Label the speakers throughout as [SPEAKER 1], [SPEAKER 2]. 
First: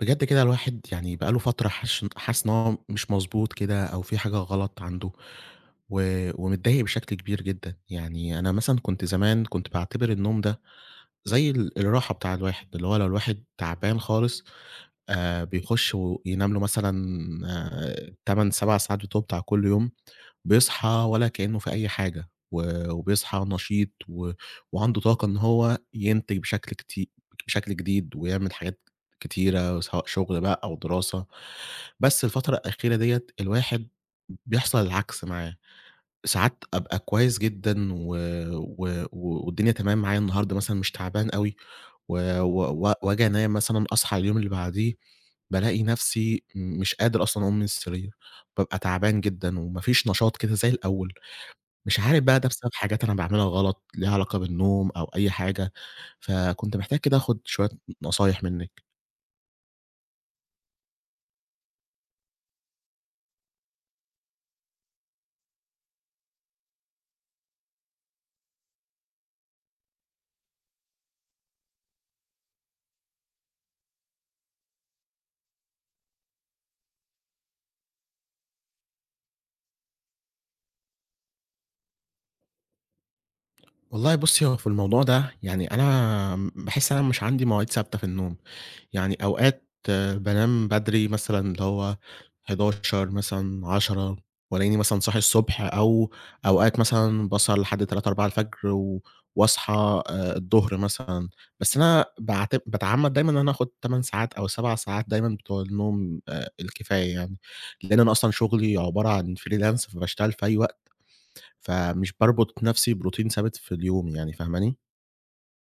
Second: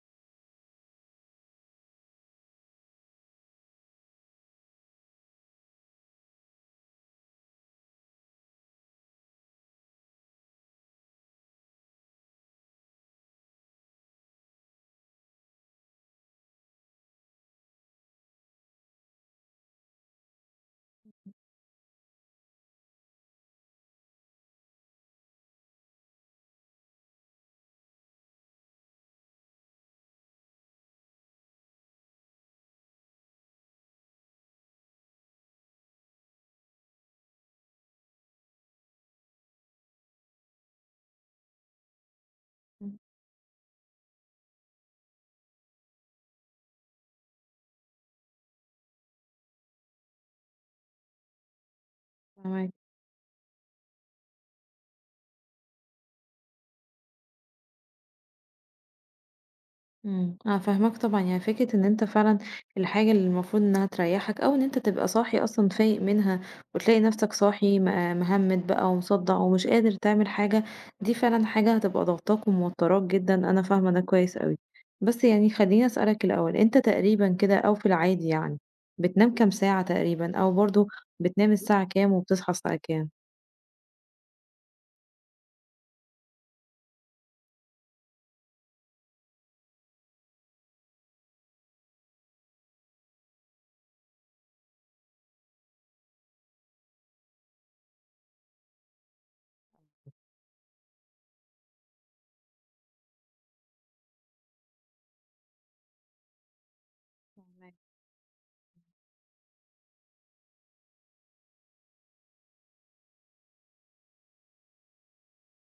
[SPEAKER 1] بجد كده الواحد يعني بقى له فترة حاسس إن هو مش مضبوط كده أو في حاجة غلط عنده و ومتضايق بشكل كبير جدًا. يعني أنا مثلًا كنت زمان كنت باعتبر النوم ده زي الراحة بتاع الواحد، اللي هو لو الواحد تعبان خالص بيخش وينام له مثلًا آآ 8، 7 ساعات بتوعه بتاع كل يوم بيصحى ولا كأنه في أي حاجة، وبيصحى نشيط وعنده طاقة إن هو ينتج بشكل جديد ويعمل حاجات كتيرة، سواء شغل بقى أو دراسة، بس الفترة الأخيرة ديّة الواحد بيحصل العكس معاه. ساعات أبقى كويس جدًا و و و والدنيا تمام معايا النهارده مثلًا مش تعبان أوي و و و وآجي أنام مثلًا أصحى اليوم اللي بعديه بالاقي نفسي مش قادر أصلًا أقوم من السرير، بابقى تعبان جدًا وما فيش نشاط كده زي الأول، مش عارف بقى ده
[SPEAKER 2] فاهماك،
[SPEAKER 1] بسبب حاجات أنا باعملها غلط ليها علاقة بالنوم أو أي حاجة، فكنت محتاج كده آخد شوية نصايح منِّك.
[SPEAKER 2] أنا فاهماك طبعًا، يعني فكرة إن أنت فعلًا الحاجة اللي المفروض إنها تريّحك أو إن أنت تبقى صاحي أصلًا فايق منها وتلاقي نفْسك صاحي مهمِّد بقى ومصدَّع ومش قادر تعمل حاجة، دي فعلًا حاجة هتبقى ضاغطاك وموتّراك جدًا، أنا فاهمة ده كويس أوي. بس يعني خلّيني أسألك الأول، أنت تقريبًا كده أو في العادي يعني، بتنام كام ساعة تقريبًا أو برضه بتنام الساعة كام وبتصحى الساعة كام؟
[SPEAKER 1] والله بُصّي، هو في الموضوع ده يعني أنا باحس إن أنا مش عندي مواعيد ثابتة في النوم، يعني أوقات بانام بدري مثلًا اللي هو 11 مثلًا 10 وألاقيني مثلًا صاحي الصبح، أو أوقات مثلًا باسهر لحد 3، 4 الفجر واصحى الضهر مثلًا، بس أنا باتعمّد دايمًا إن أنا آخُد 8 ساعات أو 7 ساعات دايمًا بتوع النوم الكفاية يعني، لإن أنا أصلًا شغلي عبارة عن freelance فباشتغل في أي وقت. فمش باربط نفسي بروتين ثابت في اليوم يعني فاهماني؟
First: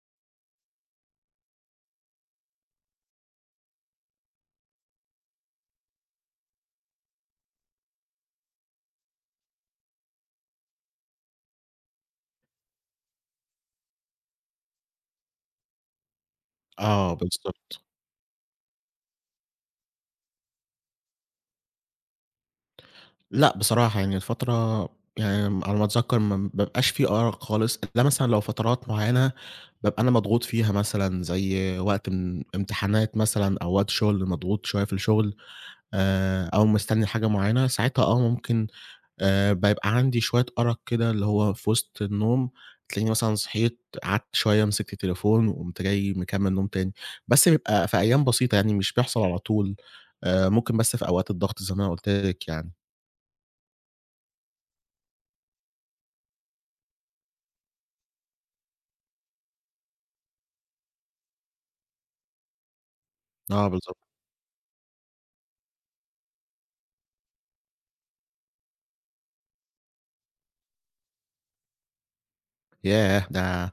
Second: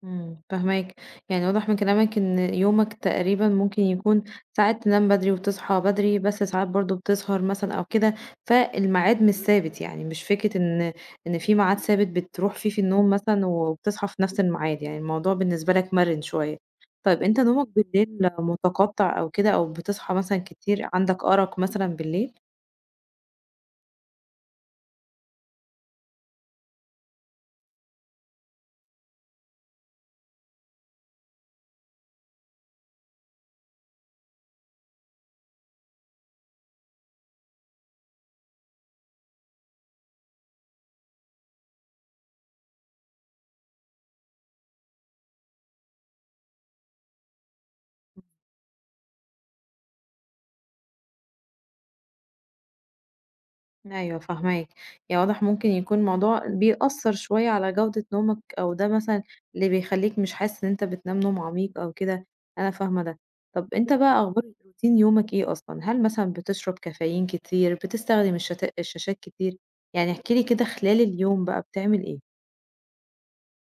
[SPEAKER 2] إمم، فاهماك، يعني واضح من كلامك إن يومك تقريبًا ممكن يكون ساعات تنام بدري وتصحى بدري، بس ساعات برضه بتسهر مثلًا أو كده، فالميعاد مش ثابت، يعني مش فكرة إن في ميعاد ثابت بتروح فيه في النوم مثلًا وبتصحى في نفس الميعاد، يعني الموضوع بالنسبة لك مَرِن شوية.
[SPEAKER 1] آه،
[SPEAKER 2] طيب أنت نومك
[SPEAKER 1] بالضبط.
[SPEAKER 2] بالليل متقطع أو كده أو بتصحى مثلًا كتير، عندك أرق مثلًا بالليل؟
[SPEAKER 1] لأ بصراحة يعني الفترة يعني على ما أتذكّر ما بيبقاش في أرق خالص إلا مثلًا لو فترات معيّنة بابقى أنا مضغوط فيها مثلًا زي وقت امتحانات مثلًا أو وقت شغل مضغوط شوية في الشغل. أو مستنّي حاجة معيّنة، ساعتها ممكن بيبقى عندي شوية أرق كده اللي هو في وسط النوم، تلاقيني مثلًا صحيت قعدت شوية مسكت التليفون وقُمت جاي مكمّل نوم تاني، بس بيبقى في أيام بسيطة يعني مش بيحصل على طول، ممكن بس في أوقات الضغط زي ما أنا قُلت لِك يعني.
[SPEAKER 2] أيوه فاهماك، يعني واضح ممكن يكون الموضوع بيأثّر شوية على جودة نومك، أو ده مثلًا اللي بيخلّيك مش حاسس إن أنت بتنام نوم عميق أو كده، أنا فاهمة ده. طب
[SPEAKER 1] آه،
[SPEAKER 2] أنت
[SPEAKER 1] بالضبط.
[SPEAKER 2] بقى أخبار روتين يومك إيه أصلًا؟ هل مثلًا بتشرب كافيين كتير، بتستخدم الشاشات كتير؟ يعني احكِ لي كده خلال اليوم بقى بتعمل إيه؟
[SPEAKER 1] ياه! ده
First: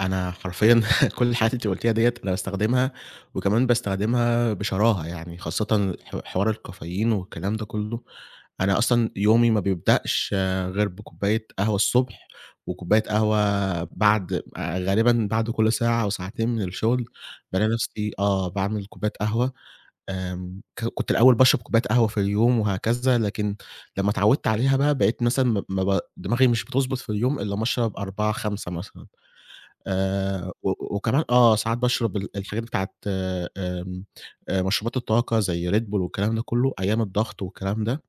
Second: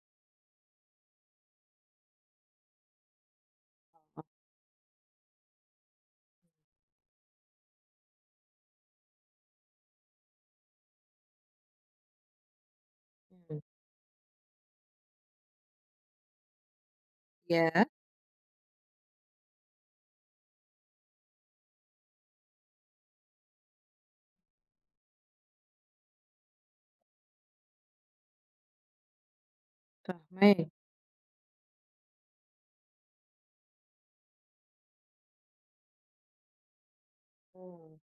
[SPEAKER 1] أنا حرفيًا كل الحاجات اللي أنتِ قُلتيها ديّة أنا باستخدمها، وكمان باستخدمها بشراهة يعني، خاصةً حوار الكافيين والكلام ده كلّه، أنا أصلًا يومي ما بيبدأش غير بكوباية قهوة الصبح، وكوباية
[SPEAKER 2] مم.
[SPEAKER 1] قهوة بعد غالبًا بعد كل ساعة أو ساعتين من الشغل، بالاقي
[SPEAKER 2] ياه!
[SPEAKER 1] نفسي باعمل كوباية قهوة كنت الأول باشرب كوباية قهوة في اليوم وهكذا، لكن لمّا اتعودت عليها بقى بقيت مثلًا ما دماغي مش بتضبط في اليوم إلا أمّا أشرب 4، 5 مثلًا
[SPEAKER 2] فاهماك.
[SPEAKER 1] وكمان ساعات باشرب الحاجات بتاعة آمم، مشروبات الطاقة زي Red Bull والكلام ده كله أيام الضغط والكلام
[SPEAKER 2] إمم.
[SPEAKER 1] ده،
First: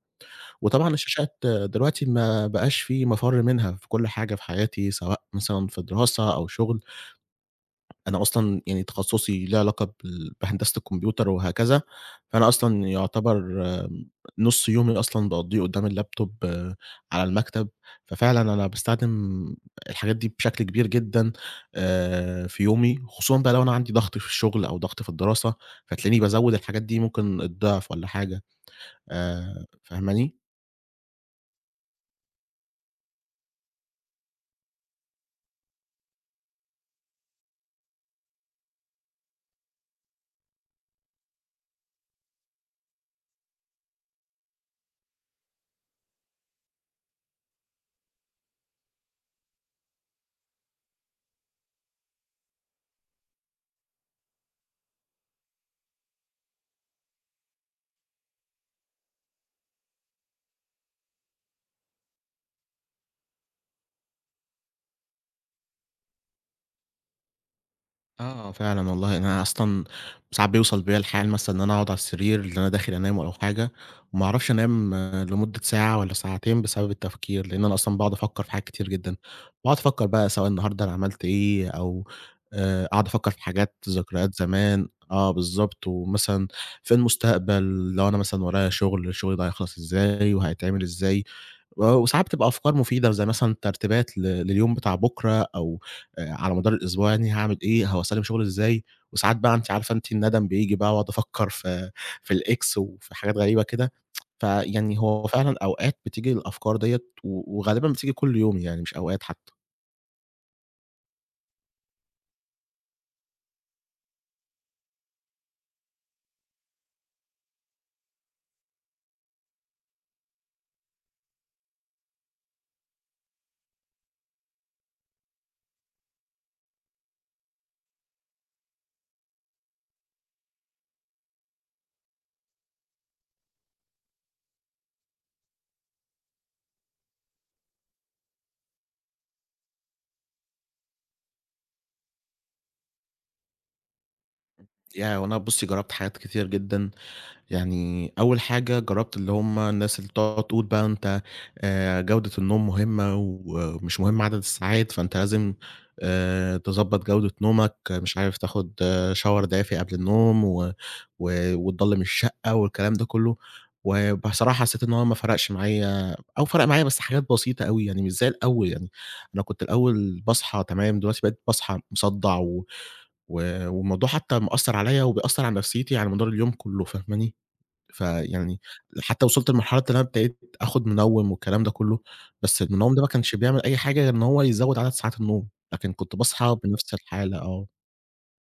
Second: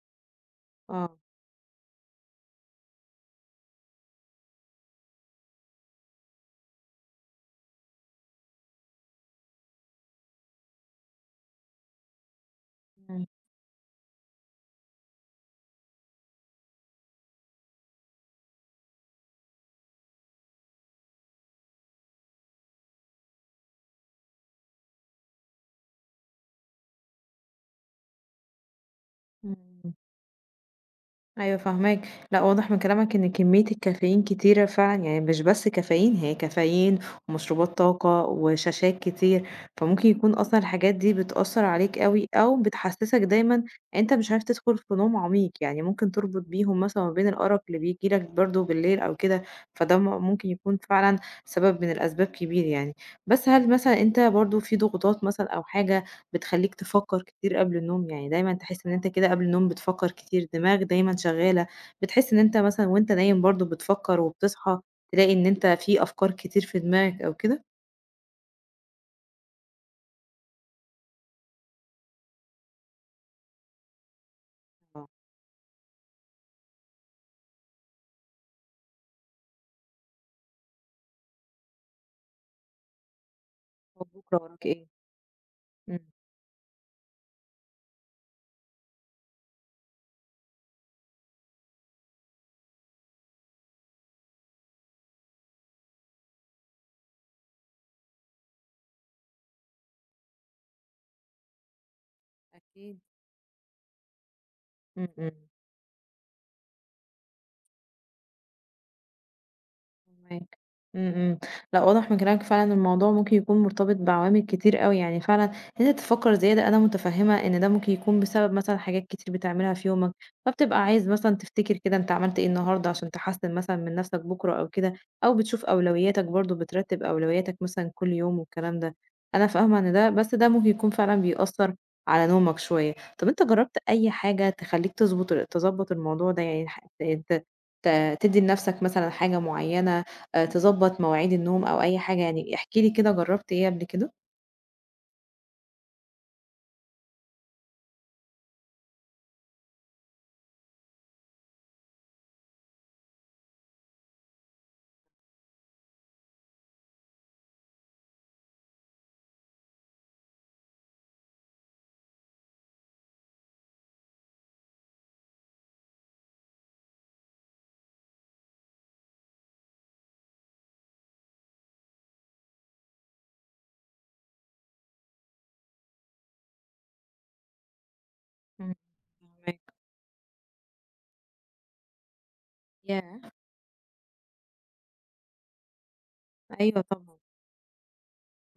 [SPEAKER 1] وطبعًا
[SPEAKER 2] آه،
[SPEAKER 1] الشاشات دلوقتي ما بقاش في مفر منها في كل حاجة في حياتي، سواء مثلًا في دراسة أو شغل. أنا أصلًا يعني تخصُّصي ليه علاقة بهندسة الكمبيوتر وهكذا، فأنا أصلًا
[SPEAKER 2] إمم،
[SPEAKER 1] يعتبر آمم، نُص يومي أصلًا باقضّيه قدّام اللابتوب على المكتب، ففعلًا أنا باستخدم الحاجات دي بشكل كبير جدًا في يومي، خصوصًا بقى لو أنا عندي ضغط في الشغل أو ضغط في الدراسة، فتلاقيني بازوّد الحاجات دي ممكن الضِعف والّا حاجة
[SPEAKER 2] إمم.
[SPEAKER 1] فاهماني؟
[SPEAKER 2] أيوه فاهماك، لأ واضح من كلامك إن كمية الكافيين كتيرة فعلًا، يعني مش بس كافيين هي كافيين ومشروبات طاقة وشاشات كتير، فممكن يكون أصلًا الحاجات دي بتأثّر عليك أوي أو بتحسّسك دايمًا أنت مش عارف تدخل في نوم عميق، يعني ممكن تربط بيهم مثلًا ما بين الأرق اللي بييجي لك برضه بالليل أو كده، فده ممكن يكون فعلًا سبب من الأسباب كبير يعني، بس هل مثلًا أنت برضه في ضغوطات مثلًا أو حاجة بتخلّيك تفكّر كتير قبل النوم، يعني دايمًا تحس إن أنت كده قبل النوم بتفكّر كتير، دماغك دايمًا شغّالة، بتحس إن أنت مثلًا وأنت نايم برضه بتفكّر وبتصحى تلاقي إن أنت في أفكار كتير في دماغك أو كده؟
[SPEAKER 1] آه، فعلًا والله أنا أصلًا ساعات بيوصل بيّا الحال مثلًا إن أنا أقعد على السرير اللي أنا داخل أنام أو حاجة وما أعرفش أنام
[SPEAKER 2] آه،
[SPEAKER 1] لمدة ساعة والّا ساعتين بسبب التفكير، لإن أنا أصلًا باقعد أفكّر في حاجات كتير جدًا، باقعد أفكّر بقى سواء النهارده أنا عملت إيه أو أقعد أفكّر في حاجات
[SPEAKER 2] طب
[SPEAKER 1] ذكريات
[SPEAKER 2] بُكرة وراك إيه؟
[SPEAKER 1] زمان آه، بالضبط،
[SPEAKER 2] إمم.
[SPEAKER 1] ومثلًا في المستقبل لو أنا مثلًا ورايا شغل، الشغل ده هيخلص إزاي وهيتعمل إزاي؟ وساعات بتبقى أفكار مفيدة زي مثلًا ترتيبات لليوم بتاع بُكرة أو على مدار الأسبوع يعني هاعمل إيه، هو هاسلِّم شغلي إزاي، وساعات بقى أنتِ عارفة الندم بييجي بقى وأقعد أفكّر في الإكس
[SPEAKER 2] أكيد.
[SPEAKER 1] وفي حاجات غريبة كده، فيعني
[SPEAKER 2] إمم،
[SPEAKER 1] هو
[SPEAKER 2] إمم.
[SPEAKER 1] فعلًا أوقات بتيجي الأفكار ديّة وغالبًا بتيجي كل يوم يعني مش أوقات حتى.
[SPEAKER 2] فاهماك. إمم، إمم. لأ واضح من كلامك فعلًا إن الموضوع ممكن يكون مرتبط بعوامل كتير أوي، يعني فعلًا إن أنت تفكّر زيادة أنا متفهّمة إن ده ممكن يكون بسبب مثلًا حاجات كتير بتعملها في يومك، فبتبقى عايز مثلًا تفتكر كده أنت عملت إيه النهارده عشان تحسّن مثلًا من نَفْسك بُكرة أو كده، أو بتشوف أولوياتك برضه بترتّب أولوياتك مثلًا كل يوم والكلام ده. أنا فاهمة إن ده بس ده ممكن يكون فعلًا بيأثّر على نومك شوية. طَب أنت جرّبت أي حاجة تخلّيك تضبّط الموضوع ده، يعني ح ت ت ت تدّي لنَفْسك مثلًا حاجة معيّنة تضبّط مواعيد النوم أو أي حاجة يعني، احكِ لي كده جرّبت إيه قبل كده؟
[SPEAKER 1] ياه! هو أنا بُصّي جرّبت حاجات كتير جدًا يعني أول حاجة جرّبت اللي هم الناس اللي بتقعد تقول بقى أنت جودة النوم مهمة ومش مهم عدد الساعات، فأنت لازم تضبّط جودة نومك، مش عارف تاخد shower دافي قبل النوم و و وتضلّم الشقة والكلام ده كُلّه، وبصراحة حسّيت إن هو ما فرقش معايا أو فرق معايا بس حاجات بسيطة أوي يعني مش زي الأول يعني، أنا كنت الأول باصحى تمام، دلوقتي بقيت باصحى مصدّع و و والموضوع حتّى مأثّر عليّا وبيأثّر على نفسيتي على مدار اليوم كُلّه، فاهماني؟ فيعني
[SPEAKER 2] إمم،
[SPEAKER 1] حتى وصلت
[SPEAKER 2] فاهماكِ.
[SPEAKER 1] لمرحلة إن أنا ابتديت آخُد منوِّم والكلام ده كُلّه، بس المنوِّم ده ما
[SPEAKER 2] ياه!
[SPEAKER 1] كانش بيعمل أي حاجة غير إن هو يزوّد عدد ساعات النوم، لكن كنت باصحى
[SPEAKER 2] أيوه
[SPEAKER 1] بنفس
[SPEAKER 2] طبعًا.
[SPEAKER 1] الحالة آه.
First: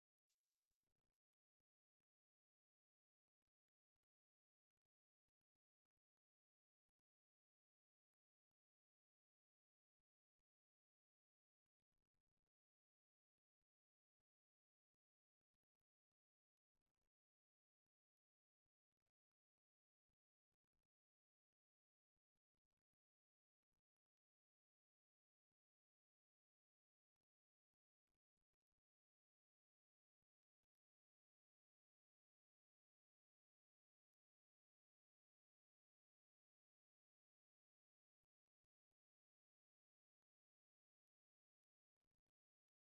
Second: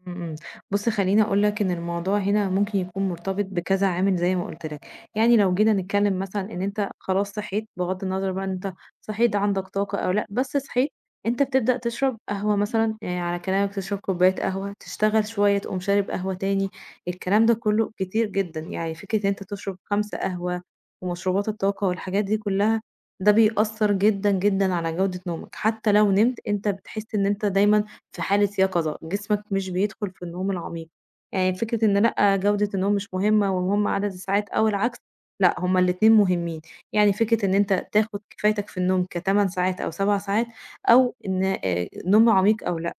[SPEAKER 2] إمم، إمم. بُص خلّيني أقول لك إن الموضوع هنا ممكن يكون مرتبط بكذا عامل زي ما قُلت لك، يعني لو جينا نتكلّم مثلًا إن أنت خلاص صحيت بغض النظر بقى إن أنت صحيت عندك طاقة أو لأ، بس صحيت أنت بتبدأ تشرب قهوة مثلًا، يعني على كلامك تشرب كوباية قهوة، تشتغل شوية تقوم شارب قهوة تاني، الكلام ده كلّه كتير جدًا، يعني فكرة إن أنت تشرب 5 قهوة ومشروبات الطاقة والحاجات دي كلّها، ده بيأثّر جدًا، جدًا على جودة نومك، حتى لو نمت أنت بتحس إن أنت دايمًا في حالة يقظة، جسمك مش بيدخل في النوم العميق، يعني فكرة إن لأ جودة النوم مش مهمة ومهم عدد الساعات أو العكس، لأ هما الاتنين مهمين، يعني فكرة إن أنت تاخد كفايتك في النوم ك8 ساعات أو 7 ساعات أو إن نوم عميق أو لأ،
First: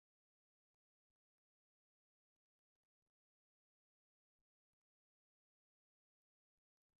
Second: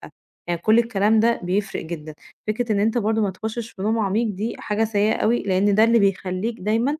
[SPEAKER 2] يعني كل الكلام ده بيفرق جدًا، فكرة إن أنت برضه ما تخشش في نوم عميق دي حاجة سيئة أوي، لأن ده اللي بيخلّيك دايمًا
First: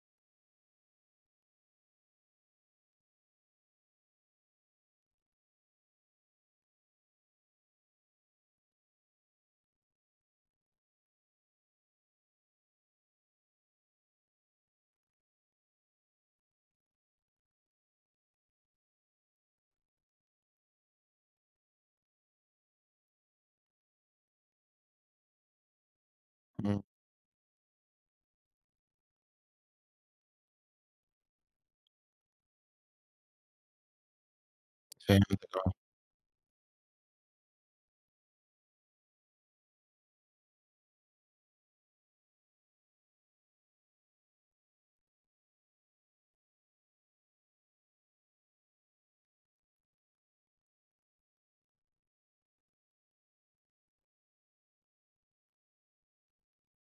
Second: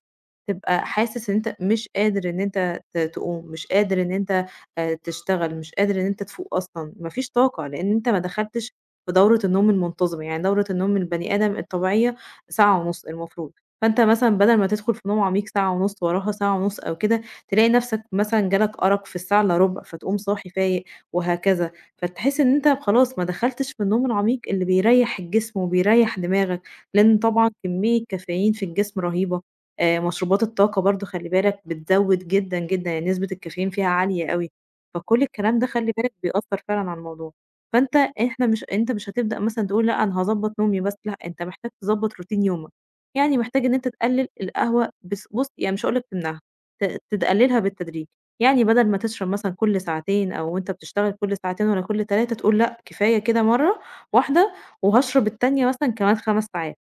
[SPEAKER 2] تبقى حاسس إن أنت مش قادر إن أنت تقوم، مش قادر إن أنت تشتغل، مش قادر إن أنت تفوق أصلًا، ما فيش طاقة، لإن أنت ما دخلتش في دورة النوم المنتظمة، يعني دورة النوم البني آدم الطبيعية ساعة ونُص المفروض، فأنت مثلًا بدل ما تدخل في نوم عميق ساعة ونُص، وراها ساعة ونُص أو كده، تلاقي نفسك مثلًا جالك أرق في الساعة إلا ربع، فتقوم صاحي فايق وهكذا، فتحس إن أنت خلاص ما دخلتش في النوم العميق اللي بيريّح الجسم وبيريّح دماغك،
[SPEAKER 1] إمم،
[SPEAKER 2] لإن طبعًا كمية كافيين في الجسم رهيبة. مشروبات الطاقة برضه خلّي بالك بتزوّد جدًا، جدًا، يعني نسبة الكافيين فيها عالية أوي، فكل
[SPEAKER 1] فهمتك،
[SPEAKER 2] الكلام ده
[SPEAKER 1] آه،
[SPEAKER 2] خلّي بالك بيأثّر فعلًا على الموضوع. فأنت إحنا مش أنت مش هتبدأ مثلًا تقول لأ أنا هاضبّط نومي بس، لأ أنت محتاج تضبّط روتين يومك، يعني محتاج إن أنت تقلل القهوة بس بُص يعني مش هاقول لك تمنعها، ت تقللها بالتدريج، يعني بدل ما تشرب مثلًا كل ساعتين وأنت بتشتغل كل ساعتين والّا كل 3 تقول لأ كفاية كده مرّة واحدة وهاشرب التانية مثلًا كمان 5 ساعات،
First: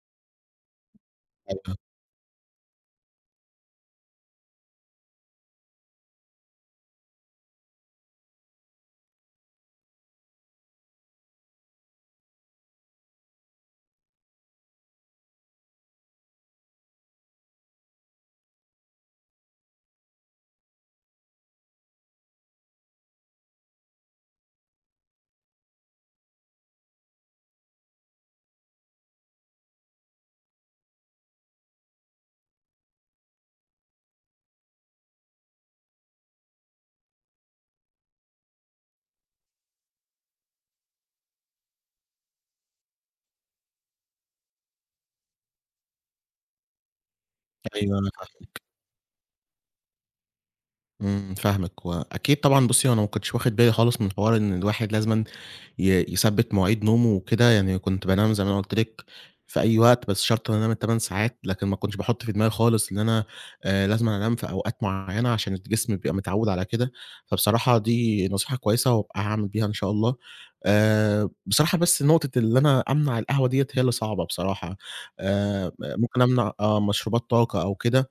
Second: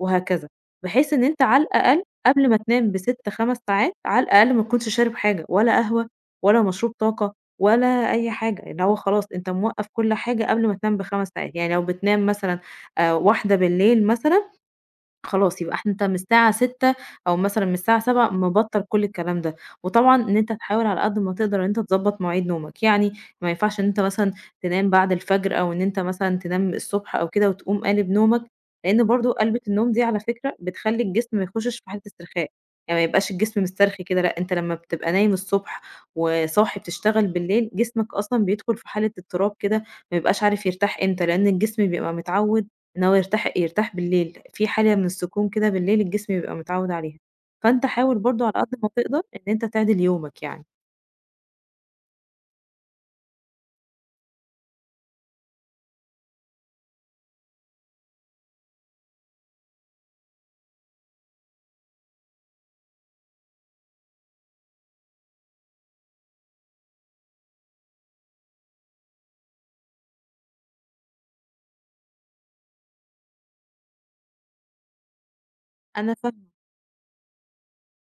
[SPEAKER 2] وهكذا، بحيث إن أنت على الأقل قبل ما تنام ب6، 5 ساعات على الأقل ما تكونش شارب حاجة، ولا قهوة ولا مشروب طاقة ولا أي حاجة، اللي هو خلاص أنت موقّف كل حاجة قبل ما تنام ب5 ساعات، يعني لو بتنام مثلًا 01:00 مثلًا خلاص يبقى إحنا أنت من الساعة 18:00 أو مثلًا من الساعة 19:00 مبطّل كل الكلام ده، وطبعًا إن أنت تحاول على قد ما تقدر إن أنت تضبّط مواعيد نومك، يعني ما ينفعش إن أنت مثلًا تنام بعد الفجر أو إن أنت مثلًا تنام الصبح أو كده وتقوم قالب نومك، لإن برضه قلبِة النوم دي على فكرة بتخلّي الجسم ما يخشش في حالة استرخاء، يعني ما يبقاش الجسم مسترخي كده لأ، أنت لمّا بتبقى نايم الصبح وصاحي بتشتغل بالليل، جسمك أصلًا بيدخل في حالة اضطراب كده، ما بيبقاش عارف يرتاح إمتى، لإن الجسم بيبقى متعوّد إن هو يرتاح بالليل، في حالة من السكون كده بالليل الجسم بيبقى متعوّد عليها،
[SPEAKER 1] أيوه،
[SPEAKER 2] فأنت
[SPEAKER 1] أيوه، أنا
[SPEAKER 2] حاول برضه على
[SPEAKER 1] فاهمك،
[SPEAKER 2] قد ما تقدر إن أنت تعدِل يومك يعني.
[SPEAKER 1] إمم، فاهمك. وأكيد طبعًا بُصّي هو أنا ما كنتش واخد بالي خالص من حوار إن الواحد لازمًا يثبّت مواعيد نومه وكده، يعني كنت بانام زي ما أنا قُلت لِك في أي وقت، بس شرط إن أنا أنام ال8 ساعات، لكن ما كنتش باحُط في دماغي خالص إن أنا لازمًا أنام في أوقات معيّنة عشان الجسم بيبقى متعوّد على كده، فبصراحة دي نصيحة كويسة وهابقى هاعمل بيها إن شاء الله. بصراحة بس نقطة اللي أنا أمنع القهوة ديّة هي اللي صعبة بصراحة،
[SPEAKER 2] أنا
[SPEAKER 1] ممكن
[SPEAKER 2] فاهمة
[SPEAKER 1] أمنع مشروبات طاقة أو كده،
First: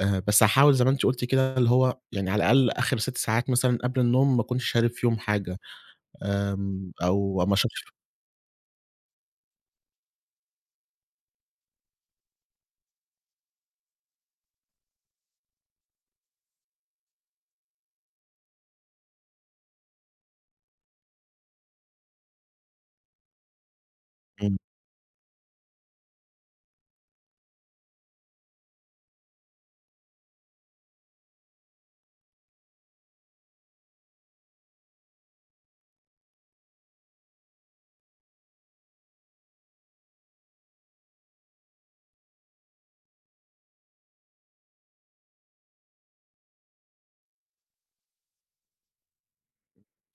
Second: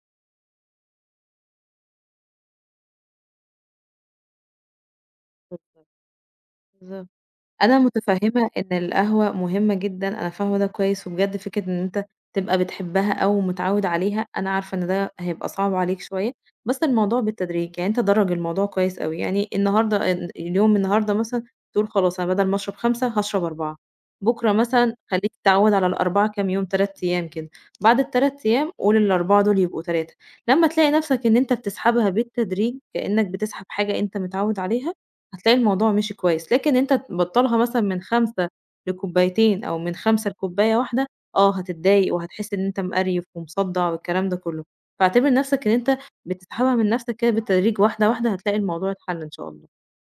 [SPEAKER 1] بس هاحاول زي ما أنتِ قُلتِ كده اللي هو يعني على الأقل آخر 6 ساعات مثلًا قبل النوم ما أكونش شارب فيهم حاجة.
[SPEAKER 2] بالضبط، بالضبط.
[SPEAKER 1] أو ما
[SPEAKER 2] أنا
[SPEAKER 1] أشوفش
[SPEAKER 2] متفهمة إن القهوة مهمة جدًا، أنا فاهمة ده كويس، وبجد فكرة إن أنت تبقى بتحبها أو متعوّد عليها، أنا عارفة إن ده هيبقى صعب عليك شوية، بس الموضوع بالتدريج، يعني أنت دَرّج الموضوع كويس أوي، يعني النهارده اليوم النهارده مثلًا تقول خلاص أنا بدل ما أشرب 5 هاشرب 4، بُكرة
[SPEAKER 1] إمم،
[SPEAKER 2] مثلًا خلّيك تتعوّد على ال4 كام يوم 3 أيام كده، بعد ال3 أيام قُل ال4 دول يبقوا 3، لمّا تلاقي نَفْسك إن أنت بتسحبها بالتدريج كإنّك بتسحب حاجة أنت متعوّد عليها هتلاقي الموضوع مشي كويس، لكن أنت تبطّلها مثلًا من 5 لكوبايتين أو من 5 لكوباية واحدة، آه هتتضايق وهتحس إن أنت مقريف ومصدّع والكلام ده كلّه، فاعتبر نَفْسك إن أنت بتسحبها من نَفْسك كده بالتدريج واحدة، واحدة هتلاقي الموضوع اتحَل إن شاء الله.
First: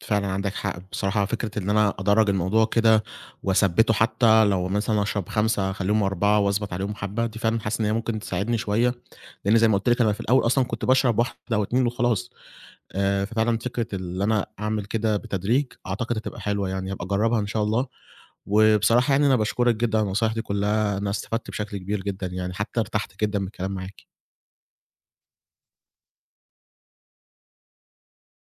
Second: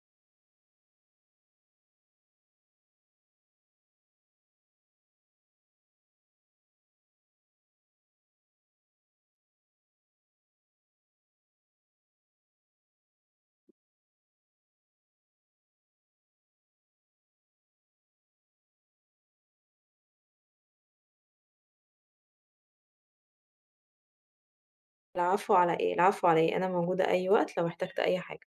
[SPEAKER 1] فعلًا عندك حق. بصراحة فكرة إن أنا أدرّج الموضوع كده وأثبّته حتى لو مثلًا أشرب 5 أخلّيهم 4 وأضبط عليهم حبّة، دي فعلًا حاسس إن هي ممكن تساعدني شوية، لإن زي ما قُلت لِك أنا في الأول أصلًا كنت باشرب 1 أو 2 وخلاص، ففعلًا فكرة اللي أنا أعمل كده بالتدريج أعتقد هتبقى حلوة يعني، هابقى أجرّبها إن شاء الله، وبصراحة يعني أنا باشكرِك جدًا على النصايح دي كلّها، أنا استفدت بشكل كبير جدًا يعني، حتى ارتحت جدًا من الكلام معاكِ.
[SPEAKER 2] العفو على إيه، العفو على إيه، أنا موجودة أي وقت لو احتجت أي حاجة.